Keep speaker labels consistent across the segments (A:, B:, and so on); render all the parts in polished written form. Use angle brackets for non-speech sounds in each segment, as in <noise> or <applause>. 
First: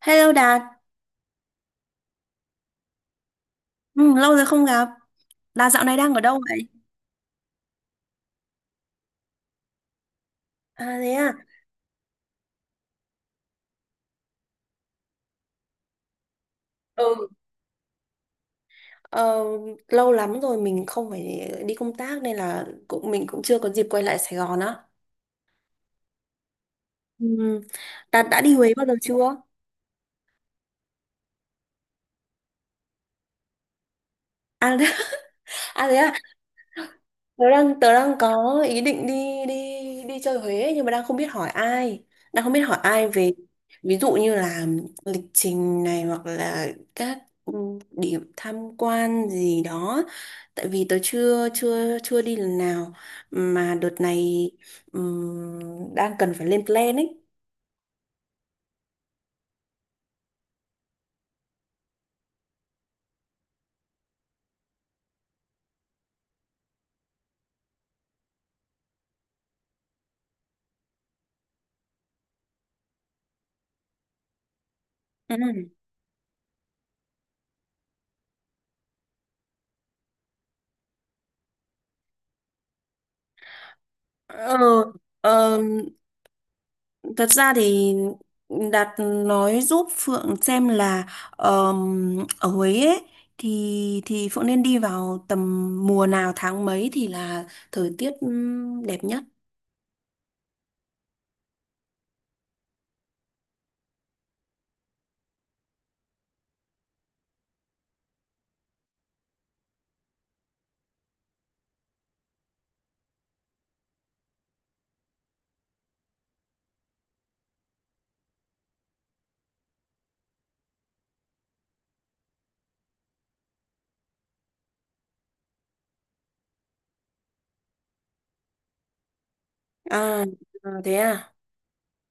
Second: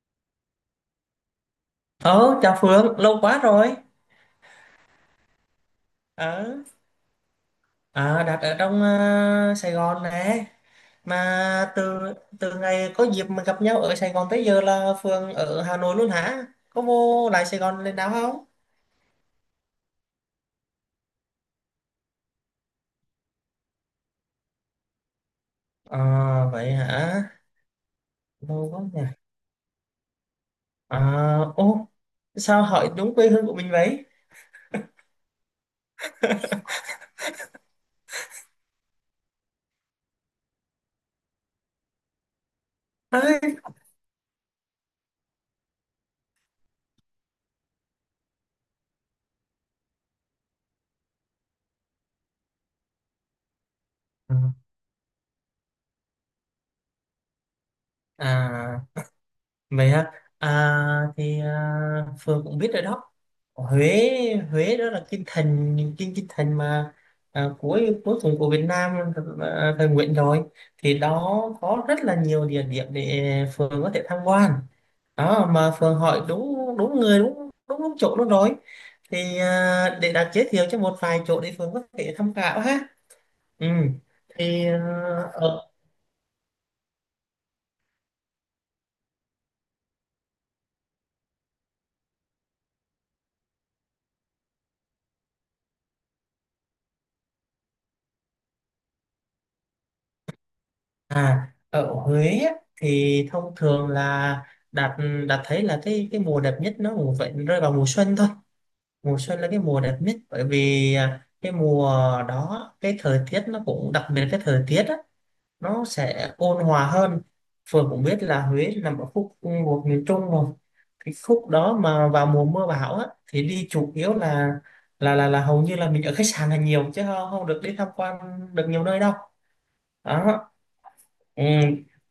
A: Hello Đạt,
B: Ờ, Chào Phương, lâu quá rồi.
A: ừ, lâu rồi không gặp. Đạt dạo này đang ở đâu
B: Ờ,
A: vậy?
B: Đặt ở trong Sài Gòn nè.
A: À thế à,
B: Mà từ từ ngày có dịp mà gặp nhau ở Sài Gòn tới giờ là Phương ở Hà Nội luôn hả? Có
A: ừ,
B: vô lại Sài Gòn lên nào không?
A: ờ, lâu lắm rồi mình không phải đi công tác nên là mình cũng chưa có dịp quay lại Sài Gòn á.
B: À, vậy hả?
A: Ừ. Đạt đã đi
B: Lâu
A: Huế
B: quá
A: bao giờ
B: nhỉ.
A: chưa?
B: À, ô, sao hỏi đúng quê hương của mình vậy?
A: À, <laughs> à thế à, tớ đang có ý định đi đi đi chơi Huế nhưng mà đang không biết hỏi ai
B: À,
A: về ví dụ như là lịch trình này hoặc là các ừ, điểm tham quan gì đó tại vì tớ chưa chưa chưa đi lần nào mà đợt này đang cần phải lên plan ấy.
B: à Vậy hả? À, Phương cũng biết rồi đó. Huế Huế đó là kinh thành, kinh kinh thành mà cuối cuối cùng của Việt Nam, thời Nguyễn rồi, thì đó có rất là nhiều địa điểm để Phương có thể tham quan.
A: Ừ.
B: Đó, mà Phương hỏi đúng đúng người, đúng đúng đúng chỗ luôn rồi. Thì để đặt giới thiệu cho một vài chỗ để Phương có thể tham khảo ha. Ừ. Thì à,
A: Ờ, ờ,
B: ở
A: Thật ra thì Đạt nói giúp Phượng xem là ở Huế ấy, thì Phượng nên đi vào tầm mùa nào tháng mấy thì là thời tiết đẹp nhất.
B: À, Ở Huế á, thì thông thường là đạt đạt thấy là cái mùa đẹp nhất nó cũng vậy, rơi vào mùa xuân thôi. Mùa xuân là cái mùa đẹp nhất, bởi vì cái mùa đó cái thời tiết nó cũng đặc biệt, cái thời tiết á, nó sẽ ôn hòa hơn. Phường cũng biết là Huế nằm ở khúc thuộc miền Trung rồi. Cái khúc đó mà vào mùa mưa bão á, thì đi chủ yếu là hầu như là mình ở khách sạn là nhiều, chứ không, không được đi tham quan được nhiều nơi đâu.
A: À,
B: Đó.
A: à, thế à?
B: Ừ,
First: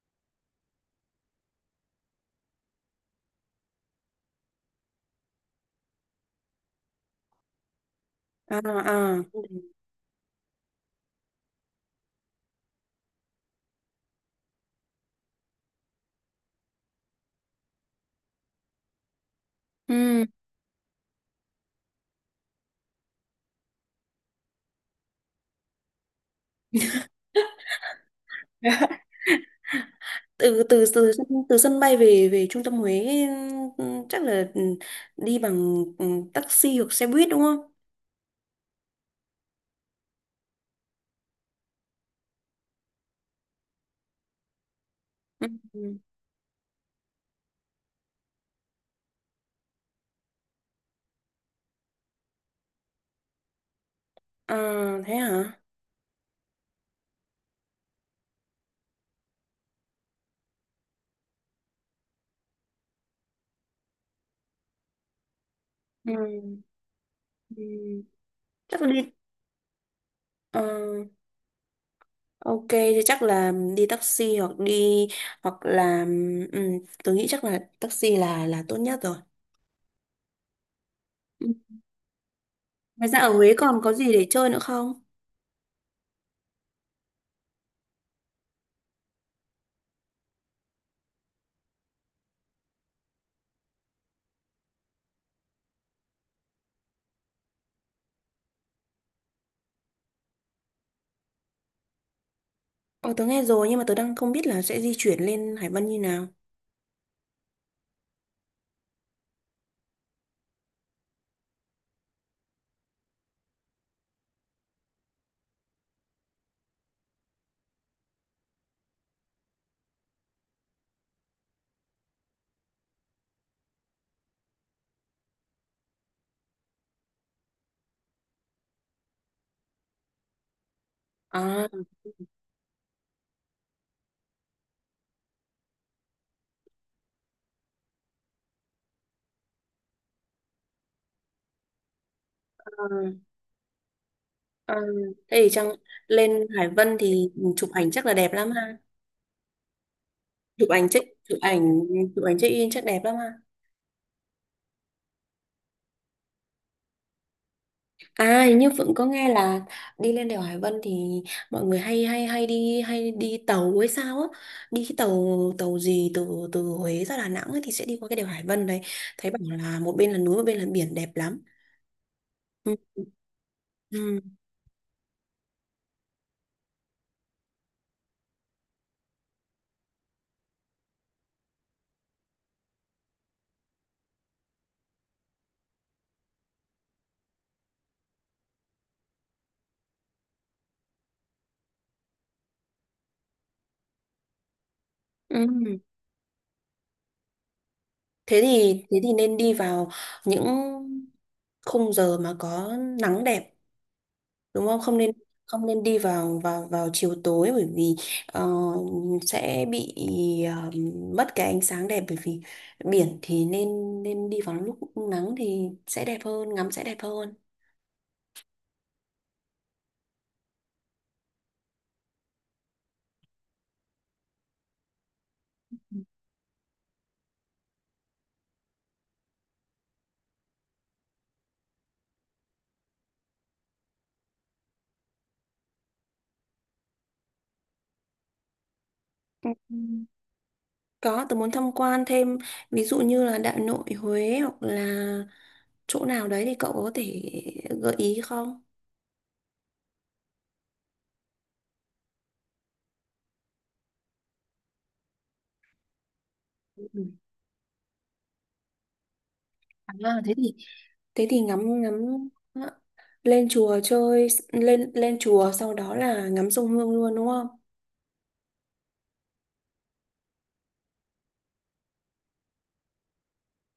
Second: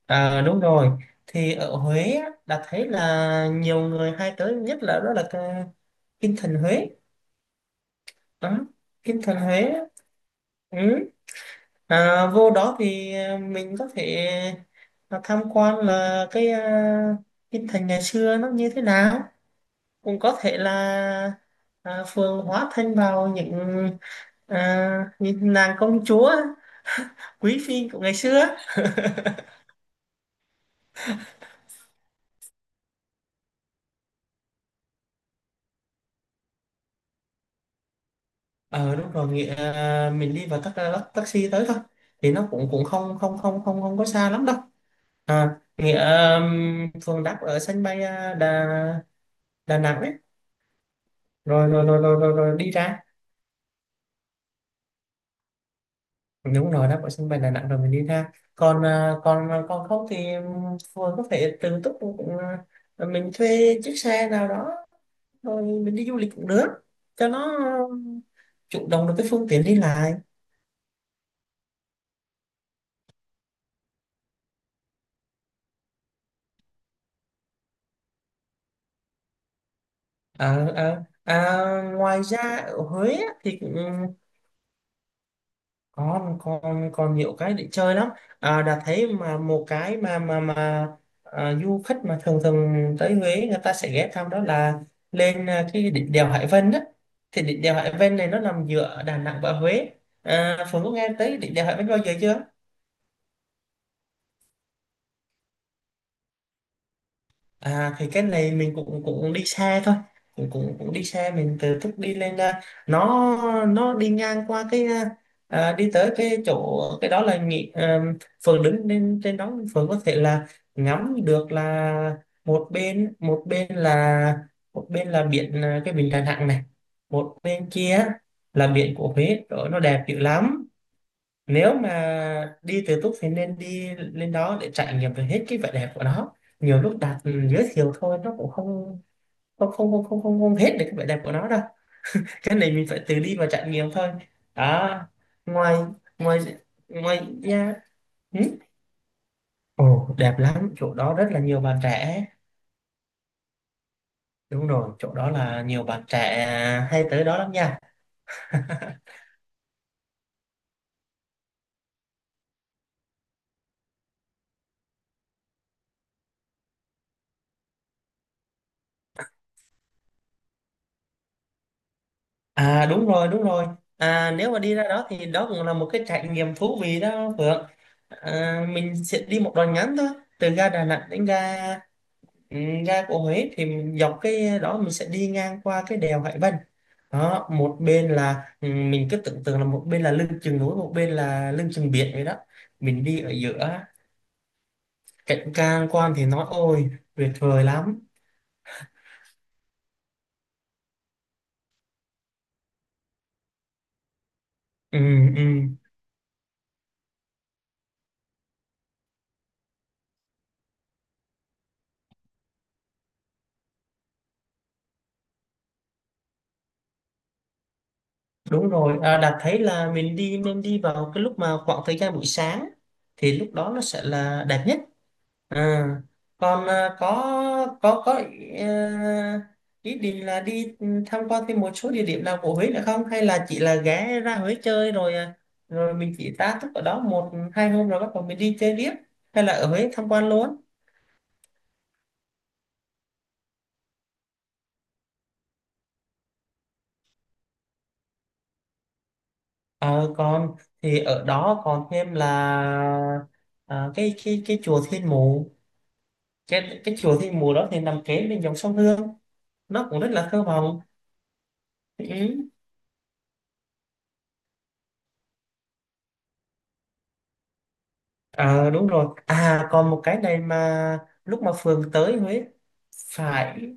B: đúng rồi, thì ở Huế á, đã thấy là nhiều người hay tới nhất, là đó là cái Kinh Thành Huế
A: À,
B: đó.
A: à.
B: Kinh Thành Huế á. Ừ. Vô đó thì mình có thể tham quan là cái, Kinh Thành ngày xưa nó như thế nào, cũng
A: Ừ.
B: có thể là phường hóa thân vào những, những nàng công chúa, quý phi của ngày xưa.
A: <laughs> từ từ từ từ sân bay về về trung tâm Huế, chắc là đi bằng taxi hoặc xe buýt đúng không?
B: Ờ Đúng rồi, mình đi vào tắc, tắc- taxi tới thôi, thì nó cũng cũng không không không không không có xa lắm đâu.
A: Ừ.
B: À,
A: Ừ.
B: nghĩa Phường đáp ở sân bay Đà Đà Nẵng ấy, rồi rồi rồi rồi rồi, rồi đi ra.
A: À, thế hả?
B: Đúng rồi, đáp ở sân bay Đà Nẵng rồi mình đi ra, còn còn à, còn không thì phường có thể tự túc cũng, mình thuê chiếc xe nào đó rồi mình đi
A: Ừ.
B: du lịch cũng được, cho nó
A: Ừ.
B: um,
A: Chắc là
B: chủ động
A: đi
B: được cái phương tiện đi lại.
A: ờ, ok thì chắc là đi taxi hoặc đi hoặc là ừ, tôi nghĩ chắc là taxi là tốt nhất rồi. Ừ.
B: Ngoài ra ở
A: Ngoài
B: Huế
A: ra ở
B: á,
A: Huế
B: thì cũng
A: còn có gì để chơi nữa không?
B: còn, còn nhiều cái để chơi lắm. Đã thấy mà một cái mà mà du khách mà thường thường tới Huế, người ta sẽ ghé thăm, đó là lên cái đỉnh đèo Hải Vân đó. Thì đỉnh đèo Hải Vân này nó nằm giữa Đà Nẵng và Huế. À, Phương có nghe tới đỉnh đèo Hải Vân bao giờ chưa?
A: Ồ, tớ nghe rồi nhưng mà tớ đang không biết là sẽ di chuyển lên Hải Vân như nào.
B: À, thì cái này mình cũng cũng đi xe thôi, cũng cũng cũng đi xe mình từ thức đi lên, nó đi ngang qua cái, đi tới cái chỗ, cái đó là nghị, phường đứng lên trên đó, phường có thể là ngắm được là một bên, một bên là biển, cái biển Đà Nẵng này, một bên kia là biển của Huế đó, nó đẹp dữ lắm.
A: À.
B: Nếu mà đi tự túc thì nên đi lên đó để trải nghiệm được hết cái vẻ đẹp của nó. Nhiều lúc đạt giới thiệu thôi nó cũng không hết được cái vẻ đẹp của nó đâu, cái này mình phải tự đi và trải nghiệm thôi.
A: Ờ,
B: Đó.
A: thế thì
B: ngoài
A: lên
B: ngoài
A: Hải Vân
B: ngoài
A: thì chụp
B: nha.
A: ảnh chắc là đẹp
B: Ừ?
A: lắm ha.
B: Ồ, đẹp
A: Chụp
B: lắm,
A: ảnh
B: chỗ
A: check
B: đó rất
A: chụp
B: là nhiều
A: ảnh
B: bạn
A: chụp
B: trẻ.
A: ảnh check in chắc đẹp lắm ha.
B: Đúng rồi, chỗ đó là nhiều bạn trẻ hay tới đó lắm nha.
A: À
B: <laughs>
A: hình như Phượng có nghe là đi lên đèo Hải Vân thì mọi người hay hay hay đi tàu hay sao á. Đi cái tàu tàu gì từ từ Huế ra Đà Nẵng ấy, thì sẽ đi qua cái đèo Hải Vân đấy. Thấy bảo là một bên là núi một bên là biển đẹp lắm. Ừ.
B: À, đúng rồi, đúng rồi.
A: Ừ.
B: À, nếu mà đi ra đó thì đó cũng là một cái trải nghiệm thú vị đó Phượng. À, mình sẽ đi một đoạn ngắn thôi, từ ga Đà Nẵng đến ừ, ga của Huế, thì mình dọc cái đó mình sẽ đi ngang qua cái đèo Hải Vân. Đó, một bên là, mình cứ tưởng tượng là một bên là lưng chừng núi, một bên là lưng chừng biển vậy đó. Mình đi ở giữa,
A: Ừ.
B: cảnh quan quan thì nói ôi, tuyệt vời lắm.
A: Thế thì nên đi vào những khung giờ mà có nắng đẹp đúng không, không
B: Ừ,
A: nên
B: ừ.
A: không nên đi vào vào vào chiều tối bởi vì ờ, sẽ bị ờ, mất cái ánh sáng đẹp bởi vì biển thì nên nên đi vào lúc nắng thì sẽ đẹp hơn ngắm sẽ đẹp hơn.
B: Đúng rồi, à, Đạt thấy là mình đi nên đi vào cái lúc mà khoảng thời gian buổi sáng, thì lúc đó nó sẽ là đẹp nhất. À, còn có có ý, ý định là đi tham quan thêm một số địa điểm nào của Huế nữa không? Hay là chỉ là ghé ra Huế chơi rồi rồi mình chỉ tá túc ở đó 1 2 hôm rồi bắt đầu mình đi chơi tiếp, hay là
A: Ừ.
B: ở Huế tham quan luôn?
A: Có, tôi muốn tham quan thêm ví dụ như là Đại Nội Huế hoặc là chỗ nào đấy thì cậu có thể gợi ý không?
B: Ờ, còn thì ở đó còn thêm là, cái cái chùa Thiên Mụ. Cái
A: Ừ.
B: chùa Thiên Mùa đó thì nằm kế bên dòng sông Hương, nó cũng rất
A: À,
B: là
A: thế
B: thơ
A: thì
B: mộng.
A: thế thì ngắm ngắm
B: Ừ.
A: ờ, lên chùa chơi lên lên chùa sau đó là ngắm sông Hương luôn đúng không?
B: À, đúng rồi, à còn một cái này mà lúc mà Phường tới Huế phải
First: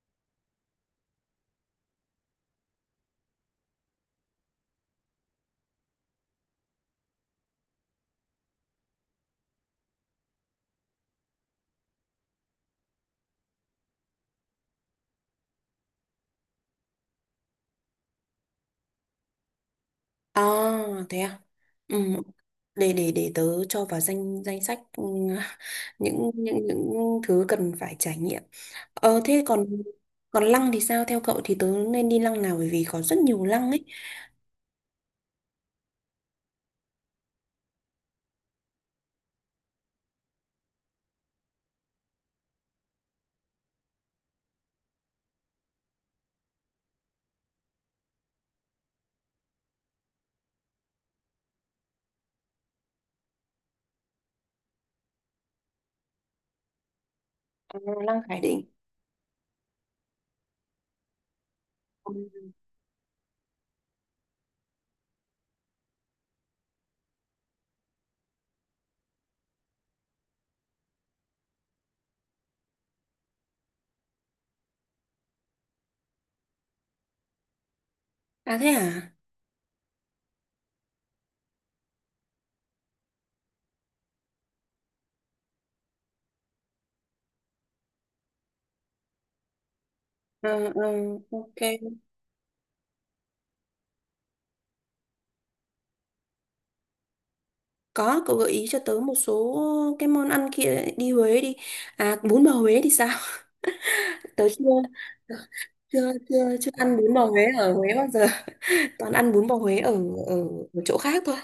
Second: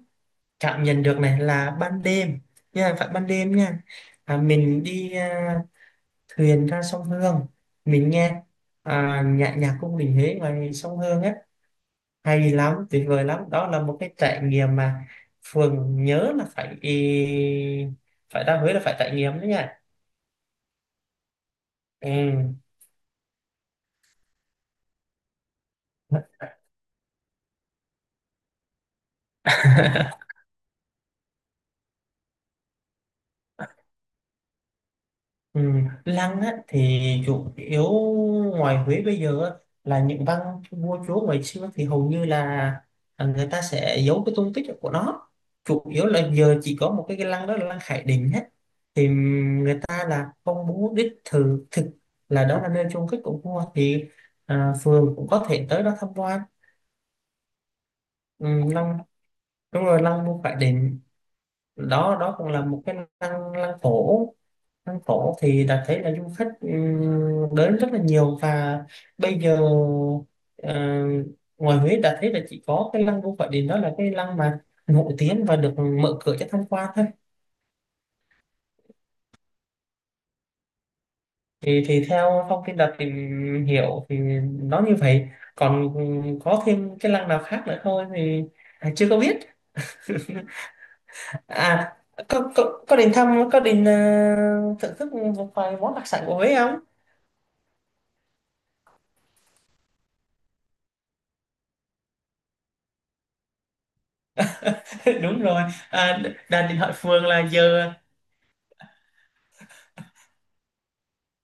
B: cảm nhận được, này là ban đêm nha, phải ban đêm nha, mình đi thuyền ra sông Hương, mình nghe nhạc nhạc cung đình Huế ngoài sông Hương á, hay lắm, tuyệt vời lắm, đó là một cái trải nghiệm mà Phường nhớ là phải, phải ra Huế là phải trải nghiệm đấy nha.
A: À, thế à? Ừ,
B: Ừ.
A: để tớ cho vào danh danh sách <laughs> những thứ cần phải trải nghiệm. Ờ thế còn còn lăng thì sao? Theo cậu thì tớ nên đi lăng nào bởi vì có rất nhiều lăng ấy.
B: Ừ, lăng á, thì chủ yếu ngoài Huế bây giờ á, là những văn vua chúa ngày xưa thì hầu như là người ta sẽ giấu cái tung tích của nó, chủ yếu là giờ chỉ có một cái lăng đó là lăng Khải Định hết, thì người ta là không muốn đích thực thực là đó là nơi chôn cất của vua, thì phường cũng có thể tới đó tham quan.
A: Ờ, lăng Khải
B: Ừ,
A: Định.
B: lăng, đúng rồi, lăng vua Khải Định, đó đó cũng
A: Ừ.
B: là một cái lăng, cổ. Phố cổ thì đã thấy là du khách đến rất là nhiều, và bây giờ ờ, ngoài Huế đã thấy là chỉ có cái lăng Vua Khải Định, đó là cái lăng mà nổi tiếng và được mở cửa cho tham quan thôi.
A: À thế à?
B: Thì theo thông tin đã tìm hiểu thì nó như vậy, còn có thêm cái lăng nào khác nữa thôi thì chưa có biết. <laughs>
A: Ờ, ờ, ok.
B: À, có đến thăm, có đến thưởng thức một vài món đặc sản của Huế không?
A: Có, cậu gợi ý cho tớ một số cái món ăn kia đi Huế đi. À bún bò Huế thì sao? <laughs> Tớ chưa
B: <laughs> Đúng rồi,
A: chưa chưa
B: đang
A: chưa
B: định hỏi
A: ăn bún bò
B: phường là
A: Huế ở Huế
B: giờ,
A: bao giờ. <laughs> Toàn ăn bún bò Huế ở ở, ở chỗ khác thôi.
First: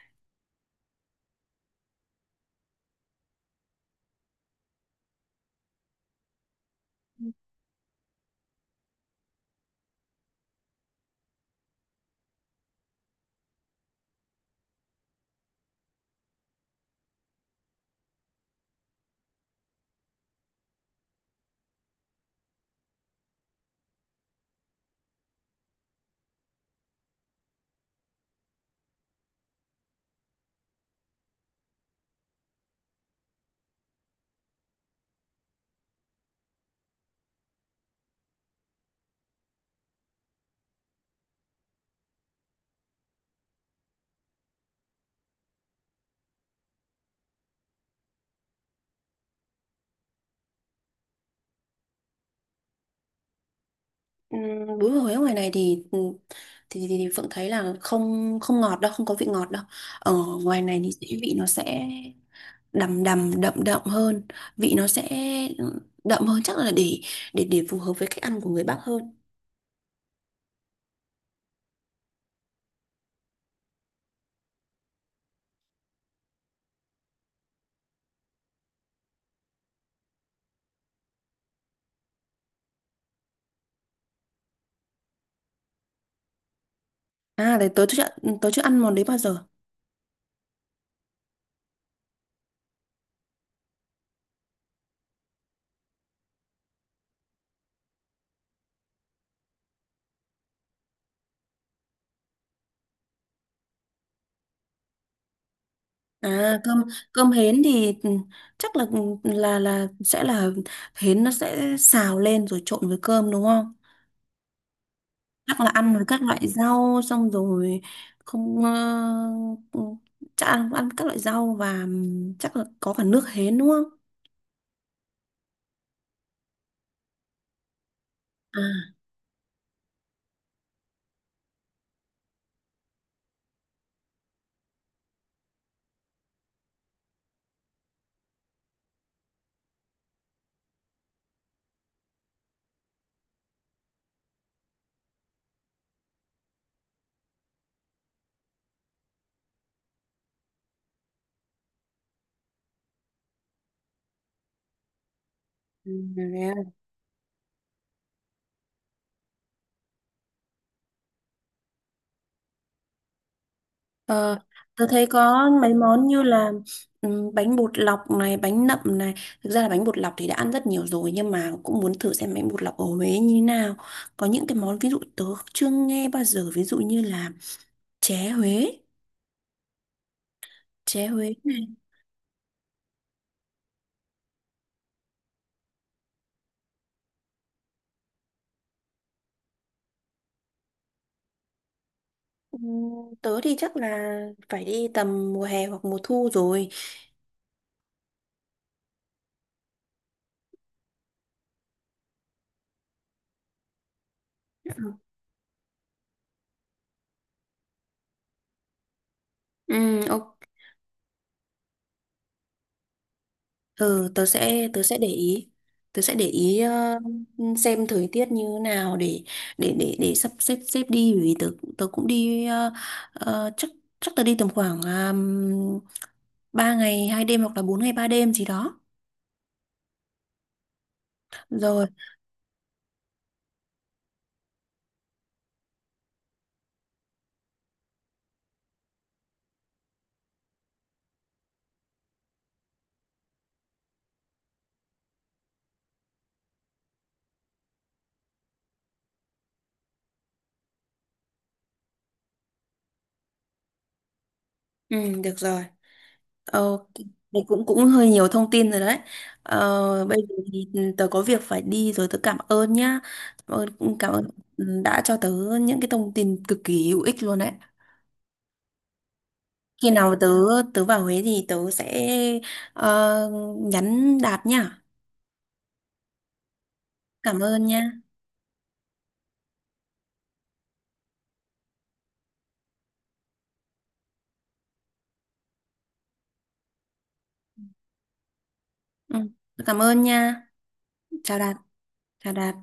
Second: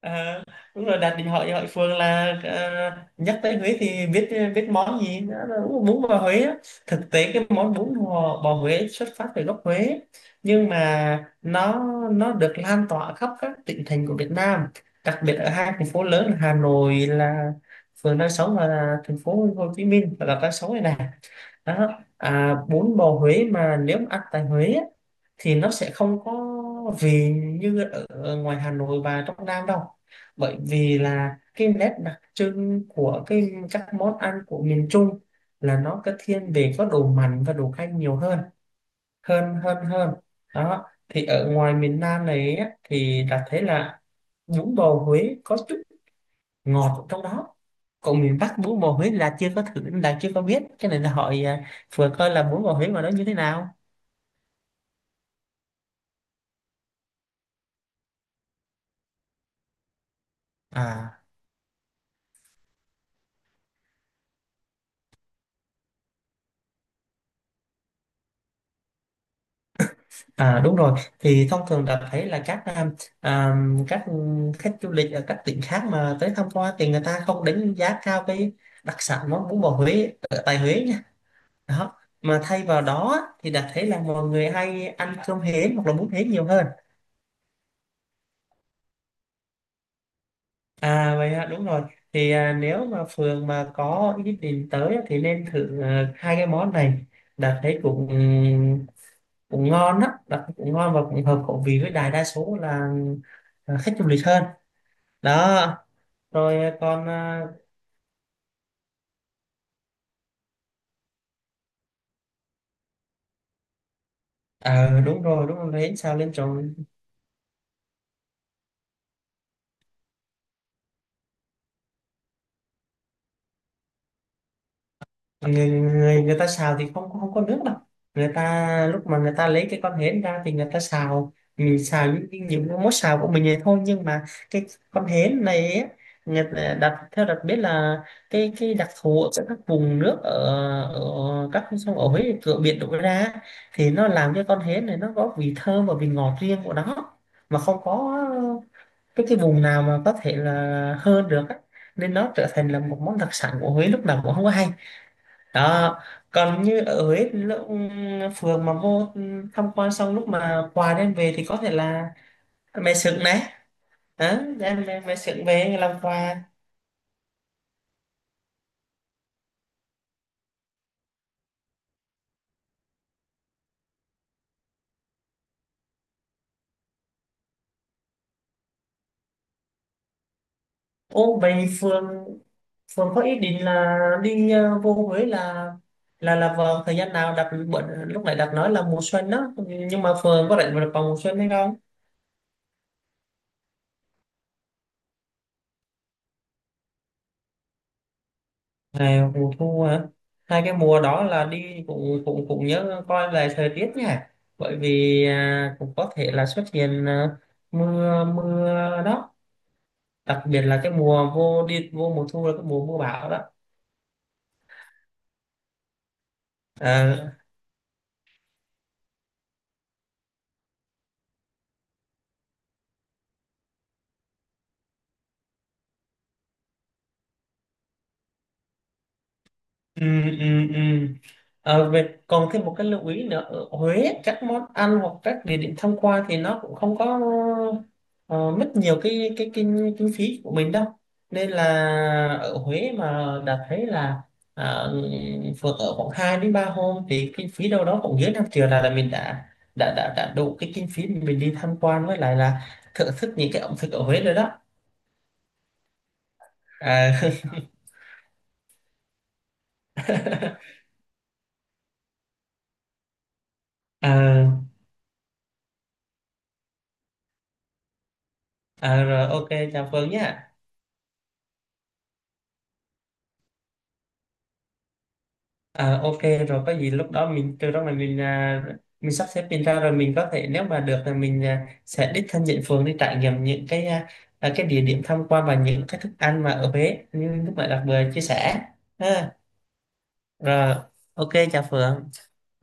B: à, đúng rồi, đạt điện hỏi hỏi Phương là, à, nhắc tới Huế thì biết biết món gì nữa là bún bún bò Huế á. Thực tế cái món bò Huế xuất phát từ gốc Huế, nhưng mà nó được lan tỏa khắp các tỉnh thành của Việt Nam, đặc biệt ở hai thành phố lớn là Hà Nội, là Phương đang sống, và là thành phố Hồ Chí Minh và là đang sống này này. Đó, à, bún bò Huế mà nếu mà ăn tại Huế á, thì nó sẽ không có vị như ở, ngoài Hà Nội và trong Nam đâu, bởi vì là cái nét đặc trưng của cái các món ăn của miền Trung là nó có thiên về có đồ mặn và đồ canh nhiều hơn hơn hơn hơn. Đó, thì ở ngoài miền Nam này á, thì đã thấy là bún bò Huế có chút ngọt ở trong đó, còn miền Bắc bún bò Huế là chưa có thử, là chưa có biết cái này là hỏi vừa coi là bún bò Huế mà nó như thế nào.
A: Ừ, bún bò Huế ngoài này thì ừ, thì Phượng thấy là không không ngọt đâu, không có vị ngọt đâu. Ở ngoài này thì
B: à
A: vị nó sẽ đầm đầm đậm đậm hơn, vị nó sẽ đậm hơn chắc là để phù hợp với cách ăn của người Bắc hơn.
B: À, đúng rồi, thì thông thường đã thấy là à, các khách du lịch ở các tỉnh khác mà tới tham quan, thì người ta không đánh giá cao cái đặc sản món bún bò Huế ở tại Huế nha. Đó, mà thay vào đó thì đã thấy là mọi người hay ăn cơm hến hoặc là bún hến nhiều hơn.
A: À, đấy tớ chưa ăn món đấy bao giờ.
B: À, vậy ạ, đúng rồi. Thì à, nếu mà Phường mà có ý định tới á, thì nên thử hai cái món này. Đặt thấy cũng cũng ngon á, đặt thấy cũng ngon và cũng hợp khẩu vị với đại đa số là khách du lịch hơn. Đó, rồi,
A: À, cơm cơm hến thì chắc là sẽ là hến nó sẽ xào lên rồi trộn với cơm đúng không?
B: đúng rồi, đúng
A: Chắc là
B: rồi,
A: ăn
B: đấy
A: với
B: sao
A: các
B: lên
A: loại
B: tròn.
A: rau xong rồi không chắc ăn ăn các loại rau và chắc là có cả nước hến đúng không?
B: Người ta xào thì không không có nước đâu, người ta
A: À,
B: lúc mà người ta lấy cái con hến ra thì người ta xào, mình xào những cái món xào của mình này thôi, nhưng mà cái con hến này ấy, người ta đặt theo đặt biết là cái đặc thù ở các vùng nước ở, ở các con sông ở Huế cửa biển đổ ra, thì nó làm cho con hến này nó có vị thơm và vị ngọt riêng của nó, mà không có cái vùng nào mà có thể là hơn được á. Nên nó trở thành là một món đặc sản của Huế, lúc nào cũng không có hay.
A: ừ,
B: Đó,
A: à, thế
B: còn
A: à.
B: như ở Huế thì lúc phường mà vô tham quan xong, lúc mà quà đem về thì có thể là mè sừng này.
A: ờ,
B: Đó, đem
A: tôi thấy
B: mè sừng
A: có mấy
B: về làm
A: món như
B: quà.
A: là bánh bột lọc này, bánh nậm này. Thực ra là bánh bột lọc thì đã ăn rất nhiều rồi nhưng mà cũng muốn thử xem bánh bột lọc ở Huế như thế nào. Có những cái món ví dụ tớ chưa nghe bao giờ, ví dụ như là chè Huế, chè Huế.
B: Ô, vậy phường phường có ý định là đi vô Huế là, vào thời gian nào? Lúc nãy đặt nói là mùa xuân đó, nhưng mà phường có rảnh vào vào mùa xuân hay không?
A: Ừm, Tớ thì chắc là phải đi tầm mùa hè hoặc mùa thu rồi.
B: Ngày mùa thu hả? Hai cái mùa đó là đi cũng cũng cũng nhớ coi lại thời tiết nha, bởi vì cũng có thể là xuất hiện mưa mưa. Đó,
A: Ừ,
B: đặc
A: ok.
B: biệt là cái mùa vô, đi vô mùa thu là cái mùa mưa bão đó.
A: Ừ, tớ sẽ để ý. Tớ sẽ để ý
B: À,
A: xem thời tiết như nào để sắp xếp xếp đi bởi vì tớ tớ cũng đi chắc chắc tớ đi tầm khoảng 3 ngày 2 đêm hoặc là 4 ngày 3 đêm gì đó.
B: ừ, ừ, ừ.
A: Rồi,
B: Ờ, về, còn thêm một cái lưu ý nữa, ở Huế các món ăn hoặc các địa điểm tham quan thì nó cũng không có ờ, mất nhiều cái kinh kinh phí của mình đâu, nên là ở Huế mà đã thấy là ờ, phượt ở khoảng 2 đến 3 hôm thì kinh phí đâu đó cũng dưới 5 triệu, là mình đã đủ cái kinh phí mình đi tham quan, với lại là thưởng thức những cái ẩm thực ở Huế rồi đó.
A: ừ, được rồi. Ờ,
B: à,
A: đấy cũng cũng hơi nhiều thông tin rồi đấy. Ờ, bây giờ thì
B: <laughs>
A: tớ có việc phải đi rồi tớ cảm ơn nhá. Cảm ơn
B: à,
A: đã cho tớ những cái thông tin cực kỳ hữu ích luôn đấy.
B: Rồi, ok, chào
A: Khi
B: Phương
A: nào tớ
B: nhé.
A: tớ vào Huế thì tớ sẽ ờ, nhắn Đạt nhá.
B: À, ok, rồi có gì lúc đó
A: Cảm
B: mình
A: ơn
B: từ đó
A: nha.
B: là mình mình sắp xếp mình ra, rồi mình có thể nếu mà được là mình sẽ đích thân nhận phường đi trải nghiệm những cái, cái địa điểm tham quan và những cái thức ăn mà ở Huế như lúc nãy đặc biệt chia sẻ
A: Ừ,
B: ha.
A: cảm ơn nha.
B: Rồi, ok,
A: Chào Đạt,
B: chào Phượng.
A: chào Đạt.